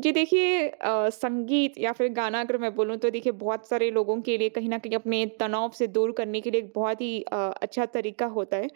जी देखिए संगीत या फिर गाना अगर मैं बोलूँ तो देखिए बहुत सारे लोगों के लिए कहीं न कहीं अपने तनाव से दूर करने के लिए एक बहुत ही अच्छा तरीका होता है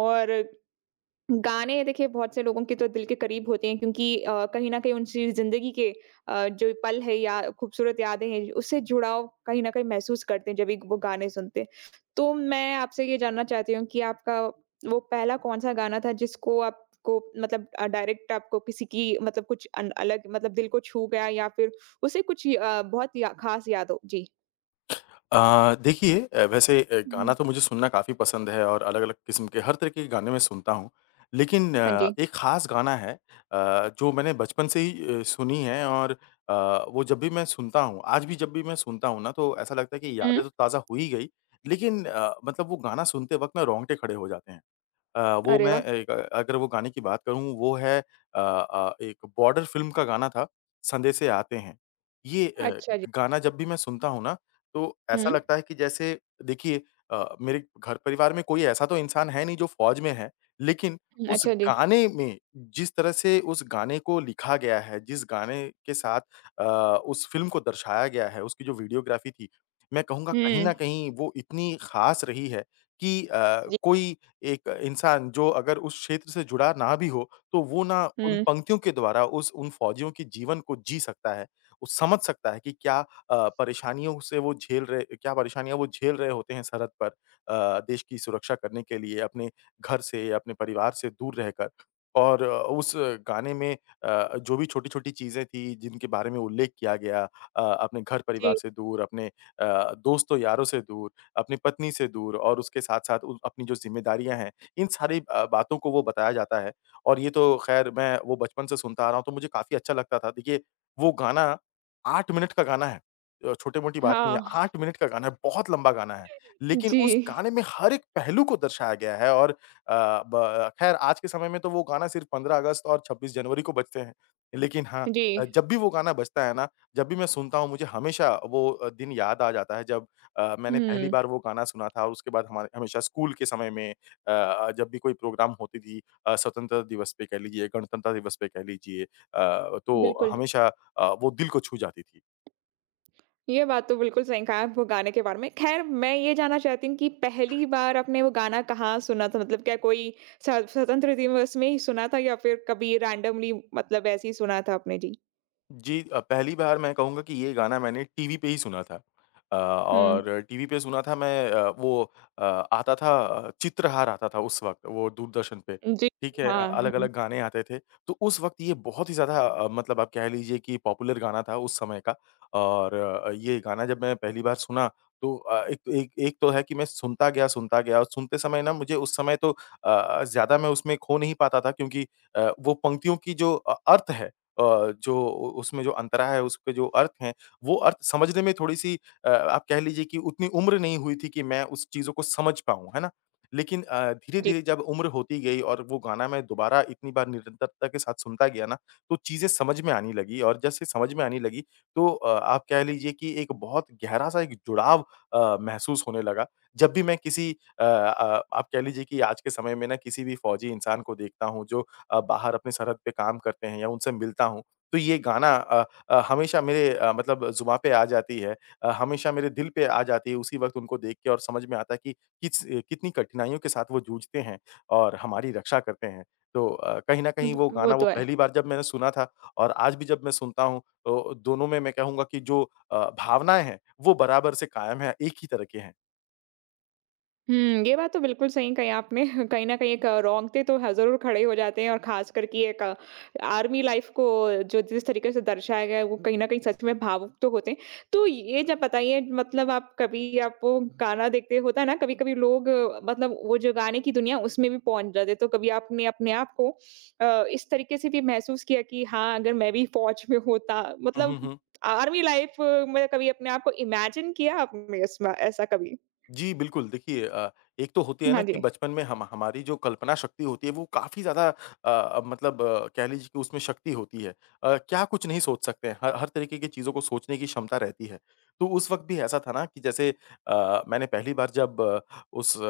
और गाने देखिए बहुत से लोगों के तो दिल के करीब होते हैं क्योंकि कहीं न कहीं उनकी ज़िंदगी के जो पल है या खूबसूरत यादें हैं, उससे जुड़ाव कहीं न कहीं महसूस करते हैं जब भी वो गाने सुनते हैं। तो मैं आपसे ये जानना चाहती हूँ कि आपका वो पहला कौन-सा गाना था जिसको आपको मतलब डायरेक्ट आपको किसी की मतलब कुछ अन अलग मतलब दिल को छू गया या फिर उसे कुछ बहुत या ख़ास याद हो? जी। देखिए वैसे गाना हुँ। तो मुझे सुनना काफ़ी पसंद है और अलग-अलग किस्म के हर तरीके के गाने मैं सुनता हूँ। लेकिन हाँ जी। एक ख़ास गाना है जो मैंने बचपन से ही सुनी है और वो जब भी मैं सुनता हूँ आज भी जब भी मैं सुनता हूँ ना तो ऐसा लगता है कि हुँ। यादें तो ताज़ा हो ही गई, लेकिन मतलब वो गाना सुनते वक़्त ना रोंगटे खड़े हो जाते हैं। वो अरे मैं वाह! अगर वो गाने की बात करूँ वो है एक बॉर्डर फ़िल्म का गाना था, संदेशे आते हैं। ये अच्छा जी। गाना जब भी मैं सुनता हूँ ना, तो ऐसा हुँ, लगता है कि जैसे देखिए मेरे घर परिवार में कोई ऐसा तो इंसान है नहीं जो फ़ौज में है, लेकिन उस अच्छा जी। गाने में जिस तरह से उस गाने को लिखा गया है, जिस गाने के साथ अ, उस फ़िल्म को दर्शाया गया है, उसकी जो वीडियोग्राफ़ी थी, मैं कहूँगा कहीं न हुँ। कहीं वो इतनी ख़ास रही है कि जी। कोई एक इंसान जो अगर उस क्षेत्र से जुड़ा ना भी हो, तो वो ना उन हुँ, पंक्तियों के द्वारा उस उन फ़ौजियों के जीवन को जी सकता है। वो समझ सकता है कि क्या परेशानियों से वो झेल रहे क्या परेशानियाँ वो झेल रहे होते हैं सरहद पर देश की सुरक्षा करने के लिए अपने घर से, अपने परिवार से दूर रहकर। और उस गाने में जो भी छोटी-छोटी चीज़ें थी जिनके बारे में उल्लेख किया गया अपने घर जी। परिवार से दूर, अपने दोस्तों यारों से दूर। अपनी पत्नी से दूर और उसके साथ-साथ उ अपनी जो ज़िम्मेदारियाँ हैं, इन सारी बातों को वो बताया जाता है और ये तो ख़ैर मैं वो बचपन से सुनता आ रहा हूँ, तो मुझे काफ़ी अच्छा लगता था। देखिए, वो गाना 8 मिनट का गाना है। छोटी-मोटी बात नहीं है, हाँ, 8 मिनट का गाना है, बहुत लंबा गाना है। लेकिन उस जी, गाने में हर एक पहलू को दर्शाया गया है और ब ख़ैर आज के समय में तो वो गाना सिर्फ़ 15 अगस्त और 26 जनवरी को बजते हैं। लेकिन हाँ, जी। जब भी वो गाना बजता है ना, जब भी मैं सुनता हूँ, मुझे हमेशा वो दिन याद आ जाता है जब मैंने पहली हुँ, बार वो गाना सुना था और उसके बाद हमारे हमेशा स्कूल के समय में जब भी कोई प्रोग्राम होती थी स्वतंत्रता दिवस पे कह लीजिए, गणतंत्र दिवस पे कह लीजिए तो बिल्कुल, हमेशा वो दिल को छू जाती थी। ये बात तो बिल्कुल सही कहा आप वो गाने के बारे में। ख़ैर मैं ये जानना चाहती हूँ कि पहली बार आपने वो गाना कहाँ सुना था? मतलब क्या कोई स्वतंत्र दिवस में ही सुना था या फिर कभी रैंडमली मतलब ऐसे ही सुना था आपने? जी। जी, पहली बार मैं कहूँगा कि ये गाना मैंने टीवी पे ही सुना था, हुँ, और टीवी पे सुना था मैं आता था चित्रहार आता था उस वक़्त वो दूरदर्शन पे, जी, ठीक है? हाँ, हुँ, अलग-अलग गाने आते थे, तो उस वक़्त ये बहुत ही ज़्यादा मतलब आप कह लीजिए कि पॉपुलर गाना था उस समय का और ये गाना जब मैं पहली बार सुना तो अ, एक एक एक तो है कि मैं सुनता गया और सुनते समय ना मुझे उस समय तो ज़्यादा मैं उसमें खो नहीं पाता था क्योंकि वो पंक्तियों की जो अर्थ है जो उ उसमें जो अंतरा है, उसके जो अर्थ हैं, वो अर्थ समझने में थोड़ी-सी आप कह लीजिए कि उतनी उम्र नहीं हुई थी कि मैं उस चीज़ों को समझ पाऊँ, है ना? लेकिन जी, धीरे-धीरे जब उम्र होती गई और वो गाना मैं दोबारा इतनी बार निरंतरता के साथ सुनता गया ना, तो चीज़ें समझ में आनी लगी और जैसे समझ में आने लगी, तो आप कह लीजिए कि एक बहुत गहरा-सा एक जुड़ाव महसूस होने लगा। जब भी मैं किसी आप कह लीजिए कि आज के समय में ना किसी भी फ़ौजी इंसान को देखता हूँ जो बाहर अपनी सरहद पे काम करते हैं या उनसे मिलता हूँ, तो ये गाना हमेशा मेरे मतलब ज़ुबाँ पे आ जाती है। हमेशा मेरे दिल पे आ जाती है उसी वक़्त उनको देख के और समझ में आता है कि किस कितनी कठिनाइयों के साथ वो जूझते हैं और हमारी रक्षा करते हैं। तो कहीं न कहीं वो वो गाना वो तो है। पहली बार जब मैंने सुना था और आज भी जब मैं सुनता हूँ तो दोनों में मैं कहूँगा कि जो भावनाएँ हैं, वो बराबर से कायम है, एक ही तरह के हैं। हुँ, ये बात तो बिल्कुल सही कही आपने। कहीं न कहीं एक रोंगटे तो ह ज़रूर खड़े हो जाते हैं और ख़ासकर कि एक आर्मी लाइफ़ को जो जिस तरीके से दर्शाया गया है, वो कहीं न कहीं सच में भावुक तो होते हैं। तो ये जब बताइए मतलब आप कभी आपको गाना देखते होता है ना, कभी-कभी लोग मतलब वो जो गाने की दुनिया उसमें भी पहुँच जाते हैं। तो कभी आपने अपने आप को इस तरीके से भी महसूस किया कि हाँ, अगर मैं भी फ़ौज में होता हम्म मतलब हम्म, आर्मी लाइफ़ में कभी अपने आप को इमेजिन किया आपने इसमें ऐसा कभी? जी, बिल्कुल। देखिए एक तो होती है ना हाँ कि जी। बचपन में हम हमारी जो कल्पना शक्ति होती है वो काफ़ी ज़्यादा मतलब कह लीजिए कि उसमें शक्ति होती है। क्या कुछ नहीं सोच सकते हैं, हर हर तरीके की चीज़ों को सोचने की क्षमता रहती है। तो उस वक़्त भी ऐसा था ना कि जैसे मैंने पहली बार जब उस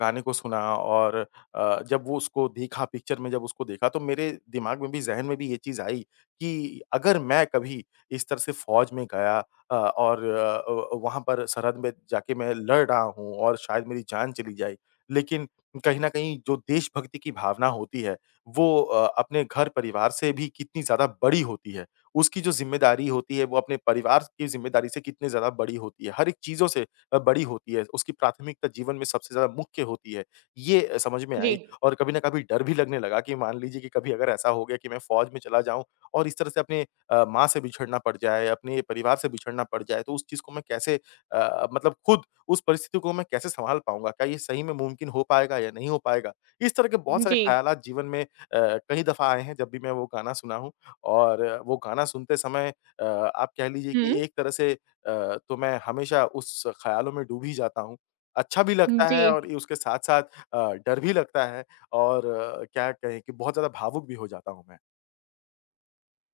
गाने को सुना और जब वो उसको देखा पिक्चर में जब उसको देखा तो मेरे दिमाग में भी ज़हन में भी ये चीज़ आई कि अगर मैं कभी इस तरह से फ़ौज में गया और वहाँ पर सरहद में जाके मैं लड़ रहा हूँ और शायद मेरी जान चली जाए। लेकिन कहीं न कहीं जो देशभक्ति की भावना होती है, वो अपने घर-परिवार से भी कितनी ज़्यादा बड़ी होती है। उसकी जो ज़िम्मेदारी होती है, वो अपने परिवार की ज़िम्मेदारी से कितनी ज़्यादा बड़ी होती है। हर एक चीज़ों से बड़ी होती है। उसकी प्राथमिकता जीवन में सबसे ज़्यादा मुख्य होती है। ये समझ में जी। आई और कभी न कभी डर भी लगने लगा कि मान लीजिए कि कभी अगर ऐसा हो गया कि मैं फ़ौज में चला जाऊँ और इस तरह से अपने माँ से भी छड़ना पड़ जाए, अपने परिवार से बिछड़ना पड़ जाए, तो उस चीज़ को मैं कैसे मतलब खुद उस परिस्थिति को मैं कैसे सँभाल पाऊँगा? क्या ये सही में मुमकिन हो पाएगा या नहीं हो पाएगा? इस तरह के बहुत सारे जी। ख़्यालात जीवन में कई दफ़ा आए हैं जब भी मैं वो गाना सुना हूँ और वो गाना सुनते समय आप कह लीजिए कि हुँ, एक तरह से तो मैं हमेशा उस ख़्यालों में डूब ही जाता हूँ। अच्छा भी लगता जी। है और ये उसके साथ-साथ डर भी लगता है और क्या कहें कि बहुत ज़्यादा भावुक भी हो जाता हूँ मैं।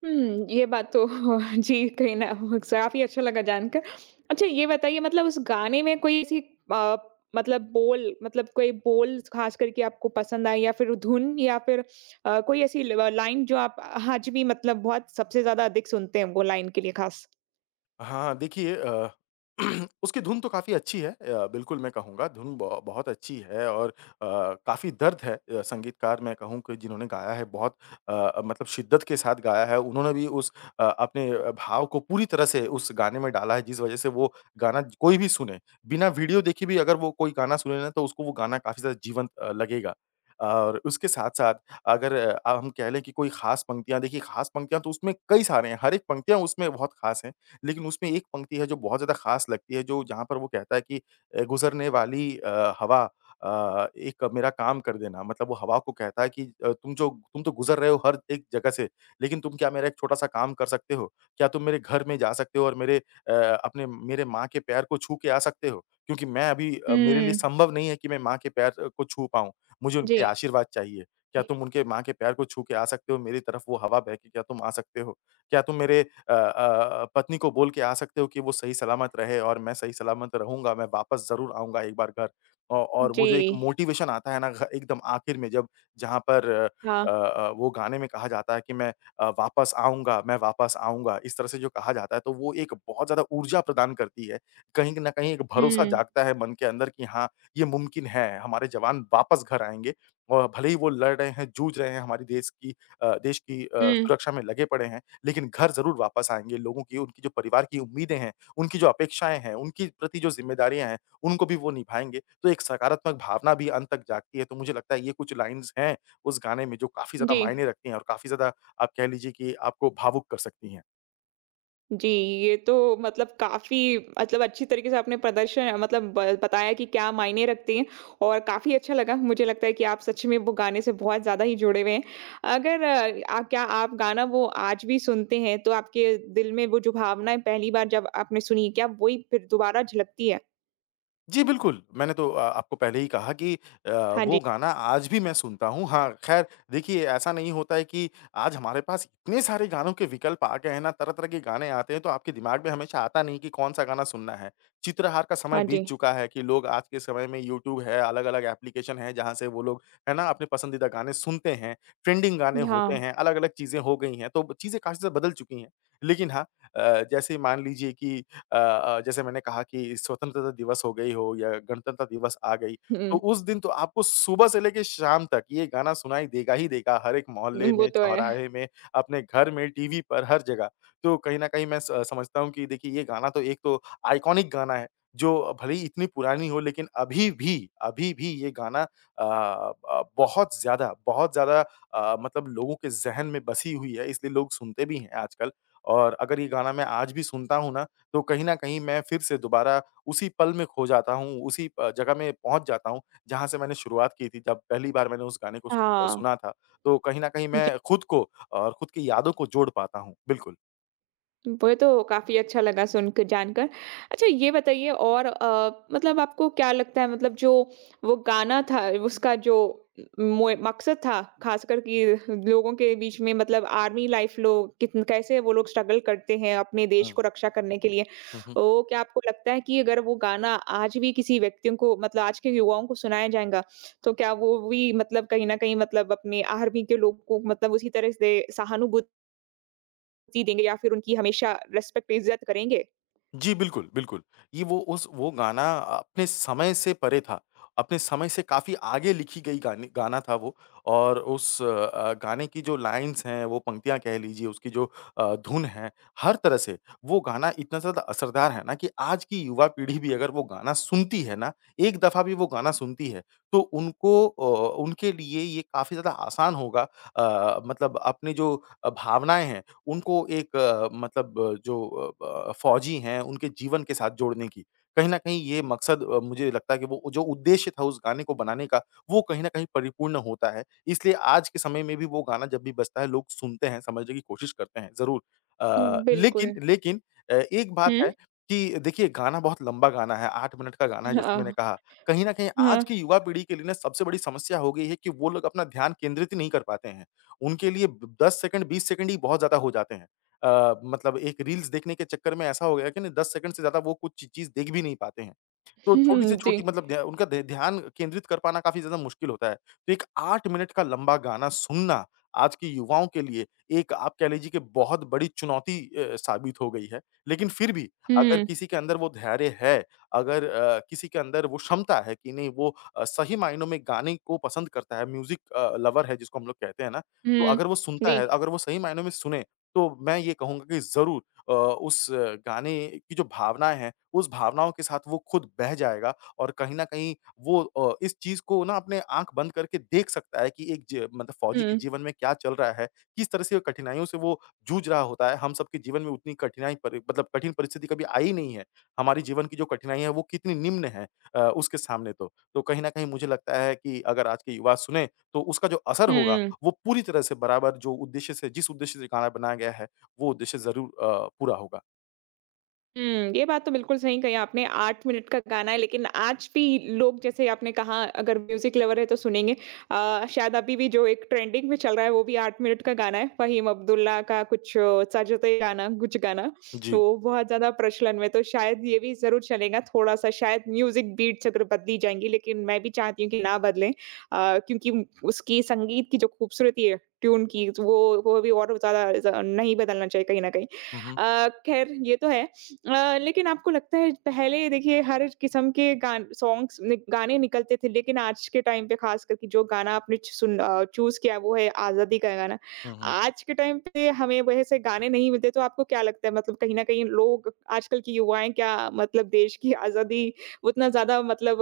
हुँ, ये बात तो जी, कहीं न काफ़ी अच्छा लगा जानकर। अच्छा ये बताइए मतलब उस गाने में कोई ऐसी अ, मतलब बोल मतलब कोई बोल ख़ास करके आपको पसंद आई या फिर धुन या फिर कोई ऐसी ल लाइन जो आप आज भी मतलब बहुत सबसे ज़्यादा अधिक सुनते हैं वो लाइन के लिए ख़ास? हाँ, देखिए उसकी धुन तो काफ़ी अच्छी है, बिल्कुल मैं कहूँगा धुन ब बहुत अच्छी है और काफ़ी दर्द है संगीतकार मैं कहूँ कि जिन्होंने गाया है बहुत मतलब शिद्दत के साथ गाया है, उन्होंने भी उस अपने भाव को पूरी तरह से उस गाने में डाला है जिस वज़ह से वो गाना ज- कोई भी सुने, बिना वीडियो देखे भी अगर वो कोई गाना सुने ना तो उसको वो गाना काफ़ी ज़्यादा जीवंत लगेगा। और उसके साथ-साथ अगर हम कह लें कि कोई ख़ास पंक्तियाँ देखिए ख़ास पंक्तियाँ तो उसमें कई सारे हैं, हर एक पंक्तियाँ उसमें बहुत ख़ास हैं। लेकिन उसमें एक पंक्ति है जो बहुत ज़्यादा ख़ास लगती है, जो जहाँ पर वो कहता है कि "गुज़रने वाली हवा एक मेरा काम कर देना।" मतलब वो हवा को कहता है कि "तुम तो गुज़र रहे हो हर एक जगह से, लेकिन तुम क्या मेरा एक छोटा-सा काम कर सकते हो? क्या तुम मेरे घर में जा सकते हो और मेरे अपने मेरे माँ के पैर को छू के आ सकते हो? क्योंकि मैं अभी मेरे लिए हुँ, संभव नहीं है कि मैं माँ के पैर को छू पाऊँ। मुझे जी। उनके आशीर्वाद चाहिए। क्या तुम उनके माँ के पैर को छू के आ सकते हो? मेरी तरफ वो हवा बह के क्या तुम आ सकते हो? क्या तुम मेरे पत्नी को बोल के आ सकते हो कि वो सही सलामत रहे और मैं सही सलामत रहूँगा, मैं वापस ज़रूर आऊँगा एक बार घर। औ और वो जी। जो एक मोटिवेशन आता है ना घ एकदम आखिर में जब जहाँ पर हाँ। वो गाने में कहा जाता है कि मैं वापस आऊँगा, मैं वापस आऊँगा, इस तरह से जो कहा जाता है, तो वो एक बहुत ज़्यादा ऊर्जा प्रदान करती है। कहीं न कहीं एक भरोसा हुँ, जागता है मन के अंदर कि हाँ, ये मुमकिन है, हमारे जवान वापस घर आएँगे और भले ही वो लड़ रहे हैं, जूझ रहे हैं हमारे देश की हुँ, सुरक्षा में लगे पड़े हैं, लेकिन घर ज़रूर वापस आएँगे, लोगों की उनकी जो परिवार की उम्मीदें हैं, उनकी जो अपेक्षाएँ हैं, उनके प्रति जो ज़िम्मेदारियाँ हैं, उनको भी वो निभाएँगे। तो एक सकारात्मक भावना भी अंत तक जागती है, तो मुझे लगता है ये कुछ लाइन्स हैं उस गाने में जो काफ़ी ज़्यादा जी। मायने रखती हैं और काफ़ी ज़्यादा आप कह लीजिए कि आपको भावुक कर सकती हैं। जी, ये तो मतलब काफ़ी मतलब अच्छी तरीके से आपने प्रदर्शन मतलब ब बताया कि क्या मायने रखती हैं और काफ़ी अच्छा लगा। मुझे लगता है कि आप सच में वो गाने से बहुत ज़्यादा ही जुड़े हुए हैं। अगर आ, क्या आप गाना वो आज भी सुनते हैं, तो आपके दिल में वो जो भावनाएँ पहली बार जब आपने सुनी, क्या वही फिर दोबारा झलकती है? जी, बिल्कुल। मैंने तो आपको पहले ही कहा कि अ, हाँ वो जी, गाना आज भी मैं सुनता हूँ। हाँ, ख़ैर देखिए ऐसा नहीं होता है कि आज हमारे पास इतने सारे गानों के विकल्प आ गए हैं ना, तरह-तरह के गाने आते हैं तो आपके दिमाग में हमेशा आता नहीं कि कौन-सा गाना सुनना है। चित्रहार का समय हाँ बीत जी। चुका है कि लोग आज के समय में यूट्यूब है, अलग-अलग एप्लीकेशन है जहाँ से वो लोग है ना, अपने पसंदीदा गाने सुनते हैं, ट्रेंडिंग गाने होते हाँ, हैं, अलग-अलग चीज़ें हो गई हैं, तो चीज़ें काफ़ी ज़्यादा बदल चुकी हैं। लेकिन हाँ, अ, जैसे मान लीजिए कि जैसे मैंने कहा कि स्वतंत्रता दिवस हो गई हो या गणतंत्र दिवस आ गई, तो हुँ। उस दिन तो आपको सुबह से लेके शाम तक ये गाना सुनाई देगा ही देगा, हर एक मोहल्ले वो में, तो है। चौराहे में, अपने घर में, टीवी पर, हर जगह। तो कहीं न कहीं मैं स समझता हूँ कि देखिए, ये गाना तो एक तो आइकॉनिक गाना है, जो भले ही इतनी पुरानी हो लेकिन अभी भी ये गाना बहुत ज़्यादा मतलब लोगों के ज़हन में बसी हुई है, इसलिए लोग सुनते भी हैं आजकल। और अगर ये गाना मैं आज भी सुनता हूँ ना तो कहीं न कहीं मैं फिर से दोबारा उसी पल में खो जाता हूँ, उसी प जगह में पहुँच जाता हूँ, जहाँ से मैंने शुरुआत की थी, जब पहली बार मैंने उस गाने को सु हाँ। सुना था। तो कहीं न कहीं मैं खुद को और खुद की यादों को जोड़ पाता हूँ। बिल्कुल। वो तो काफ़ी अच्छा लगा सुनकर जानकर। अच्छा ये बताइए और मतलब आपको क्या लगता है मतलब जो वो गाना था उसका जो मोए मकसद था ख़ासकर कि लोगों के बीच में मतलब आर्मी लाइफ़ लोग कितन कैसे वो लोग स्ट्रगल करते हैं अपने देश हुँ। को रक्षा करने के लिए। हुँ, हुँ। तो क्या आपको लगता है कि अगर वो गाना आज भी किसी व्यक्तियों को मतलब आज के युवाओं को सुनाया जाएगा, तो क्या वो भी मतलब कहीं न कहीं मतलब अपने आर्मी के लोग को मतलब उसी तरह से सहानुभूति जी देंगे या फिर उनकी हमेशा रिस्पेक्ट इज़्ज़त करेंगे? जी, बिल्कुल, बिल्कुल। ये वो उस वो गाना अपने समय से परे था। अपने समय से काफ़ी आगे लिखी गई गाने गाना था वो और उस गाने की जो लाइन्स हैं, वो पंक्तियाँ कह लीजिए, उसकी जो धुन है, हर तरह से वो गाना इतना ज़्यादा असरदार है ना कि आज की युवा पीढ़ी भी अगर वो गाना सुनती है ना, एक दफ़ा भी वो गाना सुनती है, तो उनको उनके लिए ये काफ़ी ज़्यादा आसान होगा मतलब अपनी जो भावनाएँ हैं उनको एक जो फ़ौजी हैं, उनके जीवन के साथ जोड़ने की। कहीं न कहीं ये मकसद मुझे लगता है कि वो जो उद्देश्य था उस गाने को बनाने का, वो कहीं न कहीं परिपूर्ण होता है। इसलिए आज के समय में भी वो गाना जब भी बजता है, लोग सुनते हैं, समझने की कोशिश करते हैं, ज़रूर। अ, हुँ, लेकिन बिल्कुल। लेकिन अ, एक बात हुँ। है कि देखिए गाना बहुत लंबा गाना है, 8 मिनट का गाना है जैसे मैंने हाँ, कहा। कहीं न कहीं आज हाँ। की युवा पीढ़ी के लिए ना सबसे बड़ी समस्या हो गई है कि वो लोग अपना ध्यान केंद्रित ही नहीं कर पाते हैं। उनके लिए ब 10 सेकंड 20 सेकंड ही बहुत ज़्यादा हो जाते हैं। मतलब एक रील्स देखने के चक्कर में ऐसा हो गया कि ना 10 सेकंड से ज़्यादा वो कुछ ची चीज़ देख भी नहीं पाते हैं। तो छोटी से जी। छोटी मतलब ध्या उनका ध ध्यान केंद्रित कर पाना काफ़ी ज़्यादा मुश्किल होता है। तो एक 8 मिनट का लंबा गाना सुनना आज के युवाओं के लिए एक आप कह लीजिए कि बहुत बड़ी चुनौती साबित हो गई है। लेकिन फिर भी अगर हुँ, किसी के अंदर वो धैर्य है, अगर किसी के अंदर वो क्षमता है कि नहीं वो सही मायनों में गाने को पसंद करता है, म्यूज़िक लवर है जिसको हम लोग कहते हैं ना, तो हुँ। अगर वो सुनता जी। है, अगर वो सही मायनों में सुने, तो मैं ये कहूँगा कि ज़रूर उस गाने की जो भावनाएँ हैं, उस भावनाओं के साथ वो खुद बह जाएगा और कहीं न कहीं वो इस चीज़ को ना अपने आँख बंद करके देख सकता है कि एक ज मतलब फ़ौजी के हुँ, जीवन में क्या चल रहा है, किस तरह से कठिनाइयों से वो जूझ रहा होता है। हम सबके जीवन में उतनी कठिनाई परि मतलब कठिन परिस्थिति कभी आई नहीं है। हमारे जीवन की जो कठिनाई है, वो कितनी निम्न है उसके सामने तो। तो कहीं न कहीं मुझे लगता है कि अगर आज के युवा सुने, तो उसका जो असर होगा हुँ। वो पूरी तरह से बराबर जो उद्देश्य से जिस उद्देश्य से गाना बनाया गया है, वो उद्देश्य ज़रूर पूरा होगा। हुँ, ये बात तो बिल्कुल सही कही आपने 8 मिनट का गाना है लेकिन आज भी लोग जैसे आपने कहा अगर म्यूज़िक लवर है तो सुनेंगे। शायद अभी भी जो एक ट्रेंडिंग में चल रहा है वो भी 8 मिनट का गाना है। फ़हीम अब्दुल्ला का कुछ सजते गाना कुछ गाना, जी। वो बहुत ज़्यादा प्रचलन में तो शायद ये भी ज़रूर चलेगा थोड़ा-सा शायद म्यूज़िक बीट्स अगर बदली जाएँगी लेकिन मैं भी चाहती हूँ कि ना बदलें। क्योंकि उसकी संगीत की जो खूबसूरती है ट्यून की वो भी और ज़्यादा ज़ नहीं बदलना चाहिए कहीं न कहीं। हुँ, हुँ। ख़ैर ये तो है। लेकिन आपको लगता है पहले देखिए हर किस्म के गान सॉन्ग्स नि गाने निकलते थे लेकिन आज के टाइम पे ख़ास करके जो गाना आपने च सुन चूज़ किया वो है आज़ादी का गाना। हुँ, हुँ। आज के टाइम पे हमें वैसे गाने नहीं मिलते तो आपको क्या लगता है मतलब कहीं न कहीं लोग आजकल की युवाएँ क्या मतलब देश की आज़ादी उतना ज़्यादा मतलब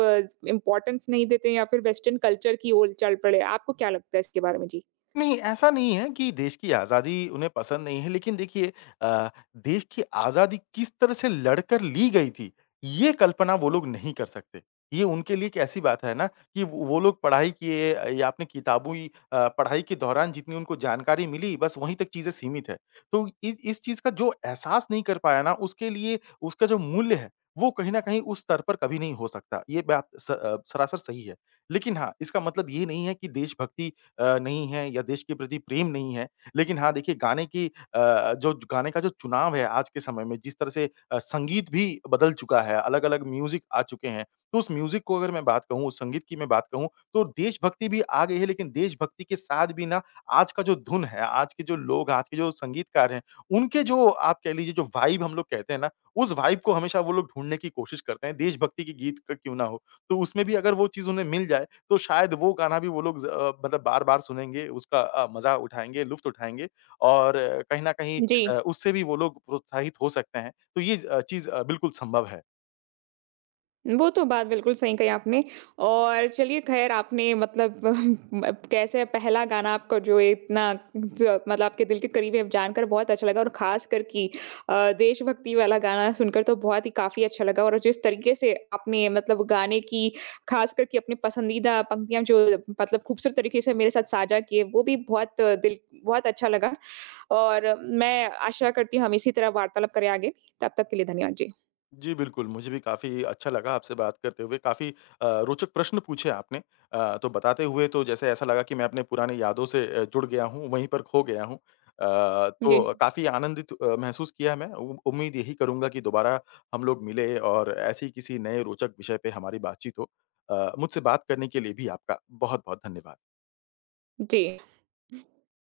इम्पोर्टेंस नहीं देते या फिर वेस्टर्न कल्चर की ओर चल पड़े। आपको क्या लगता है इसके बारे में? जी। नहीं, ऐसा नहीं है कि देश की आज़ादी उन्हें पसंद नहीं है, लेकिन देखिए अ, देश की आज़ादी किस तरह से लड़कर ली गई थी, ये कल्पना वो लोग नहीं कर सकते। ये उनके लिए एक ऐसी बात है ना कि वो लोग पढ़ाई किए या अपनी किताबी पढ़ाई के दौरान जितनी उनको जानकारी मिली, बस वहीं तक चीज़ें सीमित है। तो इ इस चीज़ का जो एहसास नहीं कर पाया ना, उसके लिए उसका जो मूल्य है, वो कहीं न कहीं उस स्तर पर कभी नहीं हो सकता। ये बात सरासर सही है। लेकिन हाँ, इसका मतलब ये नहीं है कि देशभक्ति नहीं है या देश के प्रति प्रेम नहीं है। लेकिन हाँ, देखिए जो गाने का जो चुनाव है आज के समय में जिस तरह से संगीत भी बदल चुका है, अलग-अलग म्यूज़िक आ चुके हैं। तो उस म्यूज़िक को अगर मैं बात कहूँ, उस संगीत की मैं बात कहूँ तो देशभक्ति भी आ गई है लेकिन देशभक्ति के साथ भी ना आज का जो धुन है, आज के जो लोग, आज के जो संगीतकार हैं, उनके जो आप कह लीजिए जो वाइब हम लोग कहते हैं ना, उस वाइब को हमेशा वो लोग ढूँढने की कोशिश करते हैं, देशभक्ति के गीत क क्यों ना हो। तो उसमें भी अगर वो चीज़ उन्हें मिल जाए तो शायद वो गाना भी वो लोग मतलब बार-बार सुनेंगे, उसका मज़ा उठाएँगे, लुफ़्त उठाएँगे और कहीं न कहीं जी। उससे भी वो लोग प्रोत्साहित हो सकते हैं। तो ये चीज़ बिल्कुल संभव है। वो तो बात बिल्कुल सही कही आपने और चलिए ख़ैर आपने मतलब कैसे पहला गाना आपको जो इतना ज मतलब आपके दिल के करीब है जानकर बहुत अच्छा लगा और ख़ासकर कि देशभक्ति वाला गाना सुनकर तो बहुत ही काफ़ी अच्छा लगा और जिस तरीके से आपने मतलब गाने की ख़ासकर कि अपनी पसंदीदा पंक्तियाँ जो मतलब खूबसूरत तरीके से मेरे साथ साझा किए वो भी बहुत दिल बहुत अच्छा लगा। और मैं आशा करती हूँ हम इसी तरह वार्तालाप करें आगे। तब तक के लिए धन्यवाद जी। जी, बिल्कुल, मुझे भी काफ़ी अच्छा लगा आपसे बात करते हुए, काफ़ी रोचक प्रश्न पूछे आपने। तो बताते हुए तो जैसे ऐसा लगा कि मैं अपने पुरानी यादों से जुड़ गया हूँ, वहीं पर खो गया हूँ। जी, तो काफ़ी आनंदित महसूस किया मैं, उ उम्मीद यही करूँगा कि दोबारा हम लोग मिलें और ऐसे ही किसी नए रोचक विषय पे हमारी बातचीत हो। मुझसे बात करने के लिए भी आपका बहुत-बहुत धन्यवाद। जी।